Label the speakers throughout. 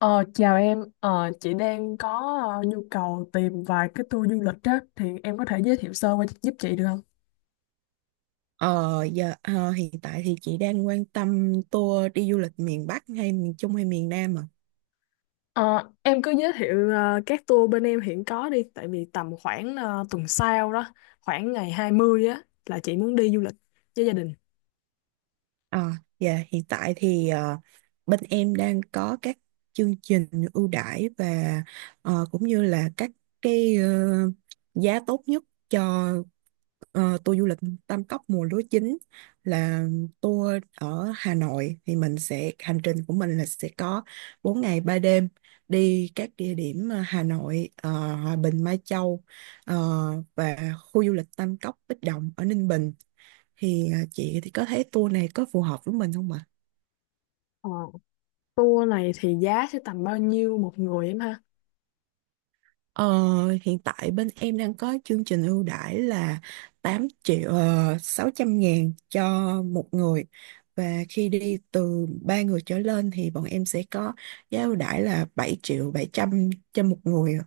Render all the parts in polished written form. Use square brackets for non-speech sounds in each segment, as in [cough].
Speaker 1: Ờ, Chào em, chị đang có nhu cầu tìm vài cái tour du lịch á, thì em có thể giới thiệu sơ qua giúp chị được không?
Speaker 2: Ờ, giờ hiện tại thì chị đang quan tâm tour đi du lịch miền Bắc hay miền Trung hay miền Nam ạ?
Speaker 1: Ờ, em cứ giới thiệu các tour bên em hiện có đi, tại vì tầm khoảng tuần sau đó, khoảng ngày 20 á, là chị muốn đi du lịch với gia đình.
Speaker 2: Ờ, dạ hiện tại thì bên em đang có các chương trình ưu đãi và cũng như là các cái ờ, giá tốt nhất cho tour du lịch Tam Cốc mùa lúa chín là tour ở Hà Nội. Thì mình sẽ hành trình của mình là sẽ có 4 ngày 3 đêm đi các địa điểm Hà Nội, Hòa Bình, Mai Châu, ờ, và khu du lịch Tam Cốc Bích Động ở Ninh Bình. Thì chị thì có thấy tour này có phù hợp với mình không ạ?
Speaker 1: Ờ, Tour này thì giá sẽ tầm bao nhiêu một người em ha?
Speaker 2: Ờ, Hiện tại bên em đang có chương trình ưu đãi là 8 triệu 600 ngàn cho một người, và khi đi từ 3 người trở lên thì bọn em sẽ có giá ưu đãi là 7.700.000 cho một người.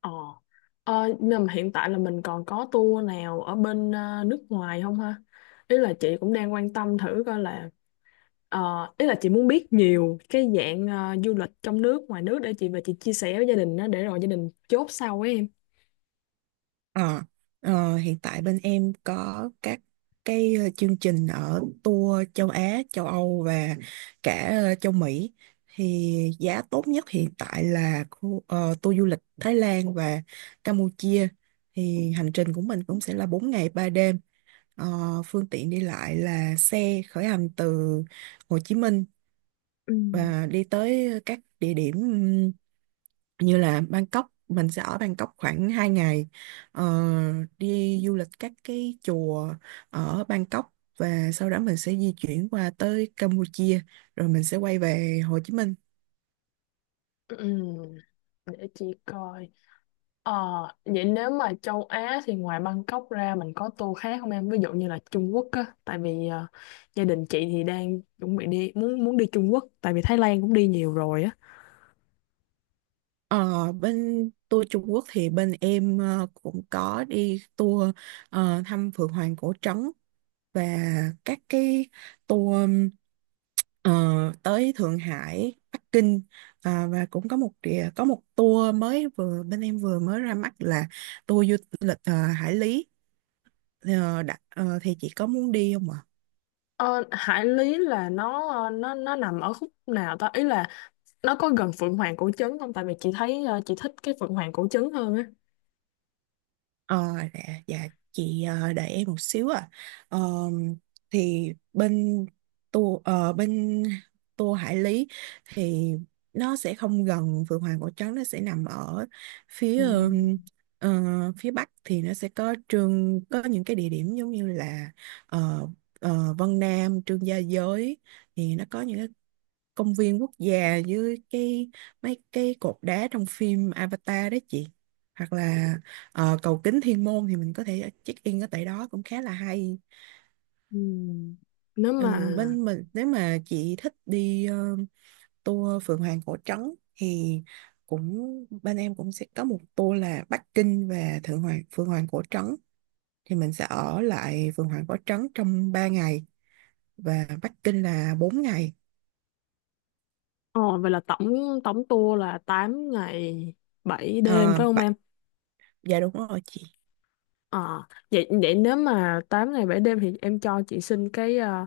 Speaker 1: Ờ, nhưng mà hiện tại là mình còn có tour nào ở bên nước ngoài không ha? Ý là chị cũng đang quan tâm thử coi là. Ờ, Ý là chị muốn biết nhiều cái dạng du lịch trong nước, ngoài nước để chị và chị chia sẻ với gia đình đó để rồi gia đình chốt sau ấy em.
Speaker 2: Ờ, Hiện tại bên em có các chương trình ở tour châu Á, châu Âu và cả châu Mỹ. Thì giá tốt nhất hiện tại là tour du lịch Thái Lan và Campuchia. Thì hành trình của mình cũng sẽ là 4 ngày 3 đêm. Ờ, Phương tiện đi lại là xe khởi hành từ Hồ Chí Minh
Speaker 1: Ừ.
Speaker 2: và đi tới các địa điểm như là Bangkok. Mình sẽ ở Bangkok khoảng 2 ngày, ờ, đi du lịch các cái chùa ở Bangkok, và sau đó mình sẽ di chuyển qua tới Campuchia rồi mình sẽ quay về Hồ Chí Minh.
Speaker 1: ừm, Để chị coi. Ờ, Vậy nếu mà châu Á thì ngoài Bangkok ra mình có tour khác không em? Ví dụ như là Trung Quốc á, tại vì gia đình chị thì đang chuẩn bị đi muốn muốn đi Trung Quốc, tại vì Thái Lan cũng đi nhiều rồi á.
Speaker 2: Ờ, Bên tour Trung Quốc thì bên em cũng có đi tour thăm Phượng Hoàng Cổ Trấn, và các cái tour ờ, tới Thượng Hải, Bắc Kinh. Và cũng có có một tour mới vừa bên em vừa mới ra mắt là tour du lịch Hải Lý. Thì chị có muốn đi không ạ?
Speaker 1: Ờ, Hải Lý là nó nó nằm ở khúc nào ta? Ý là nó có gần Phượng Hoàng cổ trấn không tại vì chị thấy chị thích cái Phượng Hoàng cổ trấn hơn á.
Speaker 2: Ờ, dạ, dạ chị đợi em một xíu ạ. Ờ, thì bên tour Hải Lý thì nó sẽ không gần Phượng Hoàng Cổ Trấn, nó sẽ nằm ở
Speaker 1: Ừ.
Speaker 2: phía phía bắc. Thì nó sẽ có những cái địa điểm giống như là ờ, Vân Nam, Trương Gia Giới. Thì nó có những cái công viên quốc gia với cái mấy cái cột đá trong phim Avatar đó chị, hoặc là cầu kính Thiên Môn thì mình có thể check in ở tại đó cũng khá là hay.
Speaker 1: Ừ. Nếu
Speaker 2: Ờ,
Speaker 1: mà
Speaker 2: Bên mình nếu mà chị thích đi tour Phượng Hoàng Cổ Trấn thì cũng bên em cũng sẽ có một tour là Bắc Kinh và Thượng Hoàng Phượng Hoàng Cổ Trấn. Thì mình sẽ ở lại Phượng Hoàng Cổ Trấn trong 3 ngày và Bắc Kinh là 4 ngày.
Speaker 1: ờ vậy là tổng tổng tour là 8 ngày 7 đêm
Speaker 2: Ờ,
Speaker 1: phải không
Speaker 2: Bạch-
Speaker 1: em?
Speaker 2: dạ đúng rồi chị.
Speaker 1: Ờ vậy vậy nếu mà 8 ngày 7 đêm thì em cho chị xin cái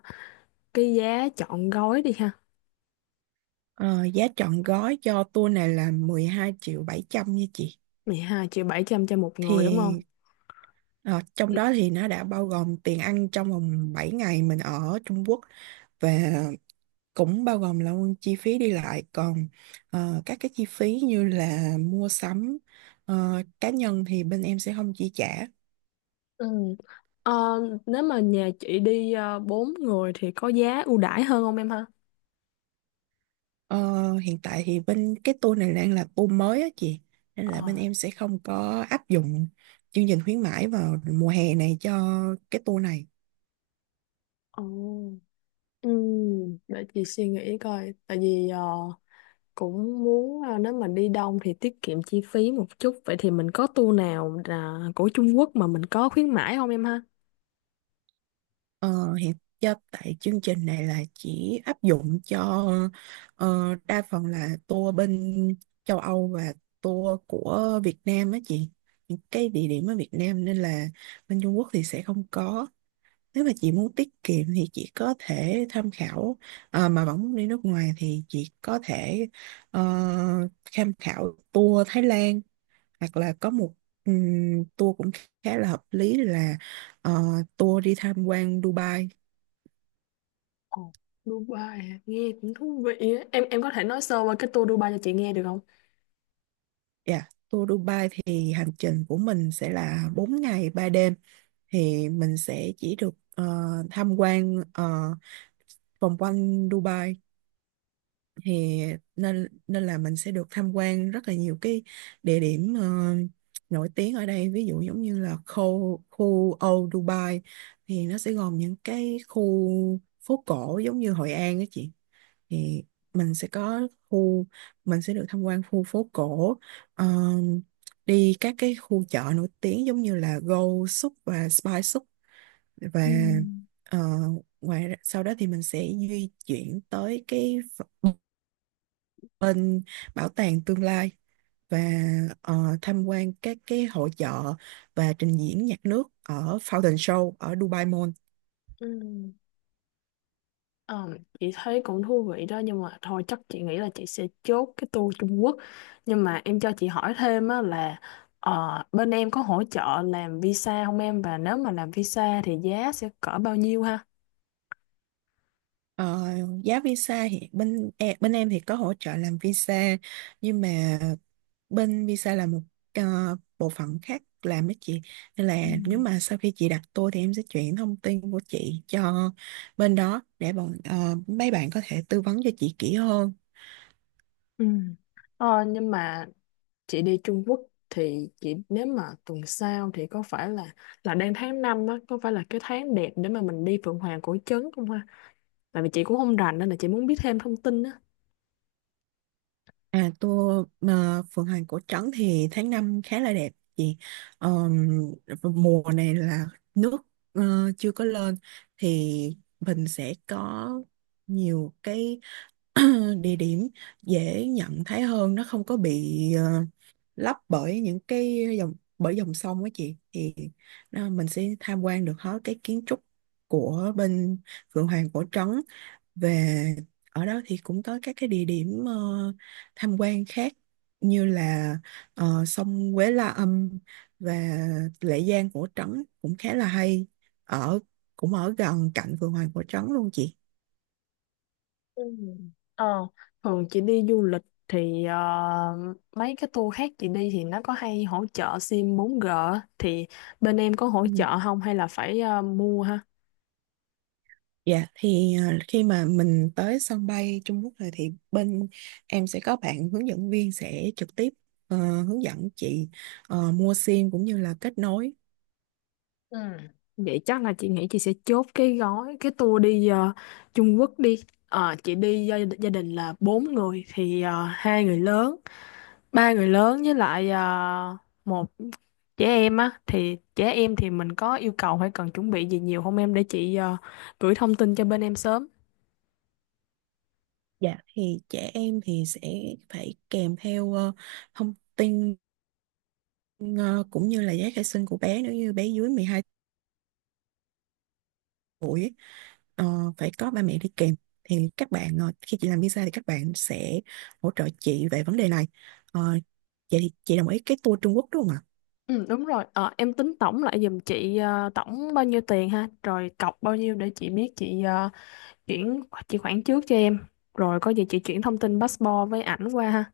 Speaker 1: cái giá trọn gói đi ha.
Speaker 2: Ờ, Giá trọn gói cho tour này là 12.700.000 nha chị.
Speaker 1: 12 triệu 700 cho một người đúng
Speaker 2: Thì
Speaker 1: không?
Speaker 2: ờ, trong
Speaker 1: Ừ.
Speaker 2: đó thì nó đã bao gồm tiền ăn trong vòng 7 ngày mình ở Trung Quốc, và cũng bao gồm là chi phí đi lại. Còn các cái chi phí như là mua sắm cá nhân thì bên em sẽ không chi trả.
Speaker 1: Ừ. Ờ, Nếu mà nhà chị đi 4 người thì có giá ưu đãi hơn không em ha?
Speaker 2: Ờ, Hiện tại thì bên cái tour này đang là tour mới á chị. Nên
Speaker 1: ờ
Speaker 2: là bên em sẽ không có áp dụng chương trình khuyến mãi vào mùa hè này cho cái tour này.
Speaker 1: Ồ. Để chị suy nghĩ coi tại vì cũng muốn nếu mà đi đông thì tiết kiệm chi phí một chút vậy thì mình có tour nào là của Trung Quốc mà mình có khuyến mãi không em ha?
Speaker 2: Ờ, Hiện tại chương trình này là chỉ áp dụng cho đa phần là tour bên châu Âu và tour của Việt Nam á chị, những cái địa điểm ở Việt Nam, nên là bên Trung Quốc thì sẽ không có. Nếu mà chị muốn tiết kiệm thì chị có thể tham khảo. Mà vẫn muốn đi nước ngoài thì chị có thể ờ, tham khảo tour Thái Lan, hoặc là có một tour cũng khá là hợp lý là ờ, tour đi tham quan Dubai.
Speaker 1: Ồ, Dubai à? Nghe cũng thú vị á. Em có thể nói sơ qua cái tour Dubai cho chị nghe được không?
Speaker 2: Dạ, tour Dubai thì hành trình của mình sẽ là 4 ngày 3 đêm. Thì mình sẽ chỉ được tham quan vòng quanh Dubai. Thì nên nên là mình sẽ được tham quan rất là nhiều cái địa điểm nổi tiếng ở đây, ví dụ giống như là khu khu Old Dubai. Thì nó sẽ gồm những cái khu phố cổ giống như Hội An đó chị. Thì mình sẽ có khu mình sẽ được tham quan khu phố cổ, ờ, đi các cái khu chợ nổi tiếng giống như là Gold Souk và Spice Souk, và
Speaker 1: Ừm.
Speaker 2: ờ, sau đó thì mình sẽ di chuyển tới ph- bên bảo tàng tương lai, và tham quan các cái hội chợ và trình diễn nhạc nước ở Fountain Show ở Dubai Mall.
Speaker 1: Ừ. Ờ, chị thấy cũng thú vị đó nhưng mà thôi chắc chị nghĩ là chị sẽ chốt cái tour Trung Quốc nhưng mà em cho chị hỏi thêm á là bên em có hỗ trợ làm visa không em và nếu mà làm visa thì giá sẽ cỡ bao nhiêu ha?
Speaker 2: Ờ, Giá visa thì bên em thì có hỗ trợ làm visa, nhưng mà bên visa là một bộ phận khác làm với chị. Nên là
Speaker 1: Ừ.
Speaker 2: nếu mà sau khi chị đặt tour thì em sẽ chuyển thông tin của chị cho bên đó để mấy bạn có thể tư vấn cho chị kỹ hơn.
Speaker 1: Ừ. Nhưng mà chị đi Trung Quốc thì chị nếu mà tuần sau thì có phải là đang tháng 5 á có phải là cái tháng đẹp để mà mình đi Phượng Hoàng Cổ Trấn không ha? Tại vì chị cũng không rành nên là chị muốn biết thêm thông tin á.
Speaker 2: À, tour mà Phượng Hoàng Cổ Trấn thì tháng 5 khá là đẹp chị. Ờm, Mùa này là nước chưa có lên. Thì mình sẽ có nhiều cái [clears throat] địa điểm dễ nhận thấy hơn, nó không có bị lấp bởi những cái dòng bởi dòng sông á chị. Thì à, mình sẽ tham quan được hết cái kiến trúc của bên Phượng Hoàng Cổ Trấn. về Ở đó thì cũng có các cái địa điểm tham quan khác như là sông Quế La Âm và Lệ Giang Cổ Trấn cũng khá là hay, ở cũng ở gần cạnh Phượng Hoàng Cổ Trấn luôn chị.
Speaker 1: Ừ. Ờ, Thường chị đi du lịch thì mấy cái tour khác chị đi thì nó có hay hỗ trợ sim 4G á. Thì bên em có hỗ
Speaker 2: Ừ.
Speaker 1: trợ không hay là phải mua ha?
Speaker 2: Dạ thì khi mà mình tới sân bay Trung Quốc rồi thì bên em sẽ có bạn hướng dẫn viên sẽ trực tiếp ờ, hướng dẫn chị mua sim cũng như là kết nối.
Speaker 1: Ừ. Vậy chắc là chị nghĩ chị sẽ chốt cái gói cái tour đi Trung Quốc đi. Chị đi gia đình là bốn người thì hai người lớn, ba người lớn với lại một trẻ em á thì trẻ em thì mình có yêu cầu hay cần chuẩn bị gì nhiều không em để chị gửi thông tin cho bên em sớm.
Speaker 2: Dạ thì trẻ em thì sẽ phải kèm theo thông tin ờ, cũng như là giấy khai sinh của bé. Nếu như bé dưới 12 tuổi ấy, ờ, phải có ba mẹ đi kèm. Thì các bạn khi chị làm visa thì các bạn sẽ hỗ trợ chị về vấn đề này. Ờ, Vậy thì chị đồng ý cái tour Trung Quốc đúng không ạ?
Speaker 1: Ừ đúng rồi. Ờ, em tính tổng lại giùm chị tổng bao nhiêu tiền ha, rồi cọc bao nhiêu để chị biết chị chuyển chị khoản trước cho em rồi có gì chị chuyển thông tin passport với ảnh qua ha.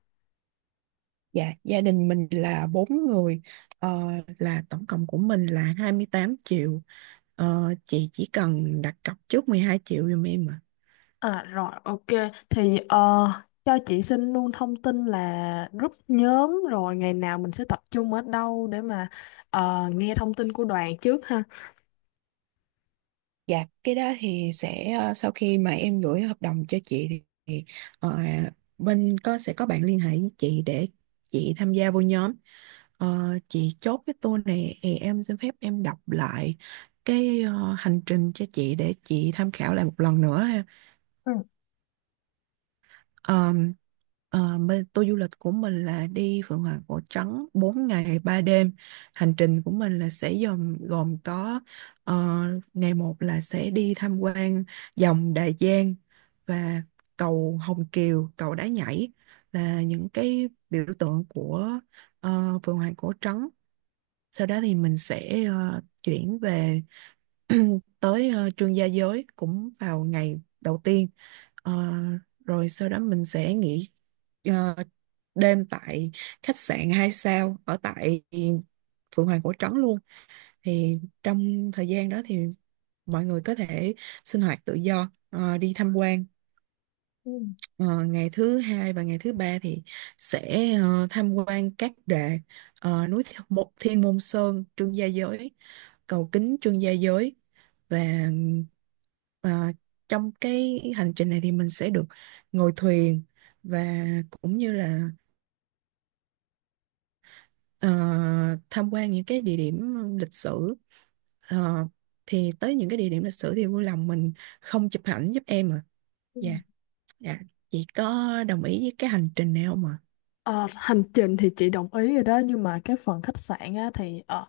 Speaker 2: Dạ, gia đình mình là bốn người, ờ, là tổng cộng của mình là 28 triệu. Chị chỉ cần đặt cọc trước 12 triệu giùm em ạ.
Speaker 1: À rồi ok thì cho chị xin luôn thông tin là group nhóm rồi ngày nào mình sẽ tập trung ở đâu để mà nghe thông tin của đoàn trước ha.
Speaker 2: Dạ, cái đó thì sẽ sau khi mà em gửi hợp đồng cho chị thì ờ, bên sẽ có bạn liên hệ với chị để chị tham gia vô nhóm. Chị chốt cái tour này thì em xin phép em đọc lại hành trình cho chị để chị tham khảo lại một lần nữa.
Speaker 1: Ừ,
Speaker 2: Ờm, Tour du lịch của mình là đi Phượng Hoàng Cổ Trắng 4 ngày 3 đêm. Hành trình của mình là sẽ gồm gồm có ờ, ngày 1 là sẽ đi tham quan dòng Đại Giang và cầu Hồng Kiều, cầu Đá Nhảy, là những cái biểu tượng của Phượng Hoàng Cổ Trắng. Sau đó thì mình sẽ chuyển về [clears throat] tới Trương Gia Giới cũng vào ngày đầu tiên. Ờ, Rồi sau đó mình sẽ nghỉ ờ, đêm tại khách sạn 2 sao ở tại Phượng Hoàng Cổ Trấn luôn. Thì trong thời gian đó thì mọi người có thể sinh hoạt tự do, đi tham quan.
Speaker 1: ừ,
Speaker 2: Ờ, Ngày thứ hai và ngày thứ ba thì sẽ tham quan núi Thiên Môn Sơn, Trương Gia Giới, cầu kính Trương Gia Giới, và ờ, trong cái hành trình này thì mình sẽ được ngồi thuyền, và cũng như là ờ, tham quan những cái địa điểm lịch sử. Ờ, thì tới những cái địa điểm lịch sử thì vui lòng mình không chụp ảnh giúp em à. Dạ,
Speaker 1: ừ.
Speaker 2: dạ, chị có đồng ý với cái hành trình này không ạ?
Speaker 1: Ờ, Hành trình thì chị đồng ý rồi đó nhưng mà cái phần khách sạn á, thì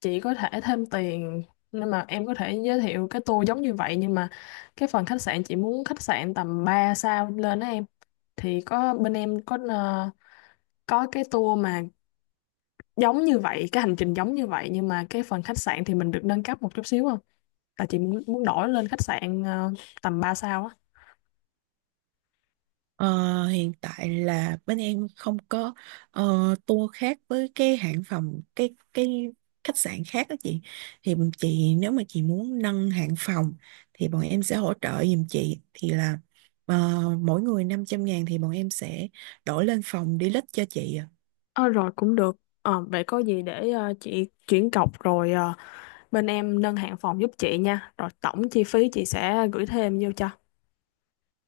Speaker 1: chị có thể thêm tiền nên mà em có thể giới thiệu cái tour giống như vậy nhưng mà cái phần khách sạn chị muốn khách sạn tầm 3 sao lên á em thì có bên em có cái tour mà giống như vậy cái hành trình giống như vậy nhưng mà cái phần khách sạn thì mình được nâng cấp một chút xíu không là chị muốn muốn đổi lên khách sạn tầm ba sao á.
Speaker 2: Ờ, Hiện tại là bên em không có tour khác với cái hãng phòng cái khách sạn khác đó chị. Thì chị Nếu mà chị muốn nâng hạng phòng thì bọn em sẽ hỗ trợ giùm chị, thì là ờ, mỗi người 500 ngàn thì bọn em sẽ đổi lên phòng deluxe cho chị.
Speaker 1: Ờ Rồi cũng được. Vậy có gì để chị chuyển cọc rồi bên em nâng hạng phòng giúp chị nha. Rồi tổng chi phí chị sẽ gửi thêm vô cho.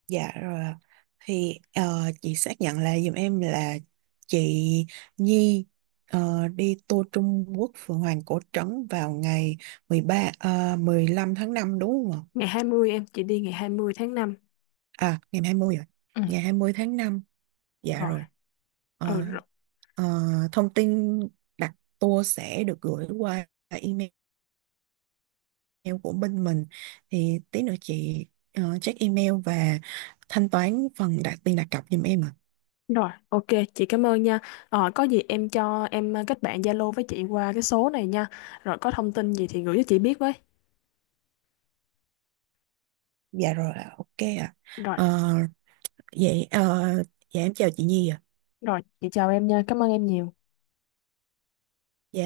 Speaker 2: Dạ rồi ạ. Thì chị xác nhận lại giùm em là chị Nhi đi tour Trung Quốc Phượng Hoàng Cổ Trấn vào ngày 13 15 tháng 5 đúng không ạ?
Speaker 1: Ngày 20 em, chị đi ngày 20 tháng 5.
Speaker 2: À, ngày 20 rồi.
Speaker 1: Ừ,
Speaker 2: Ngày 20 tháng 5. Dạ
Speaker 1: rồi.
Speaker 2: rồi.
Speaker 1: Ừ
Speaker 2: Ờ,
Speaker 1: rồi.
Speaker 2: ờ, Thông tin đặt tour sẽ được gửi qua email của bên mình. Thì tí nữa chị check email và thanh toán phần đặt cọc giùm em ạ.
Speaker 1: Rồi, ok, chị cảm ơn nha. Có gì em cho em kết bạn Zalo với chị qua cái số này nha. Rồi có thông tin gì thì gửi cho chị biết với.
Speaker 2: Dạ rồi ạ. Ok ạ.
Speaker 1: Rồi,
Speaker 2: Ờ, Vậy dạ em chào chị Nhi ạ.
Speaker 1: rồi, chị chào em nha. Cảm ơn em nhiều.
Speaker 2: Dạ.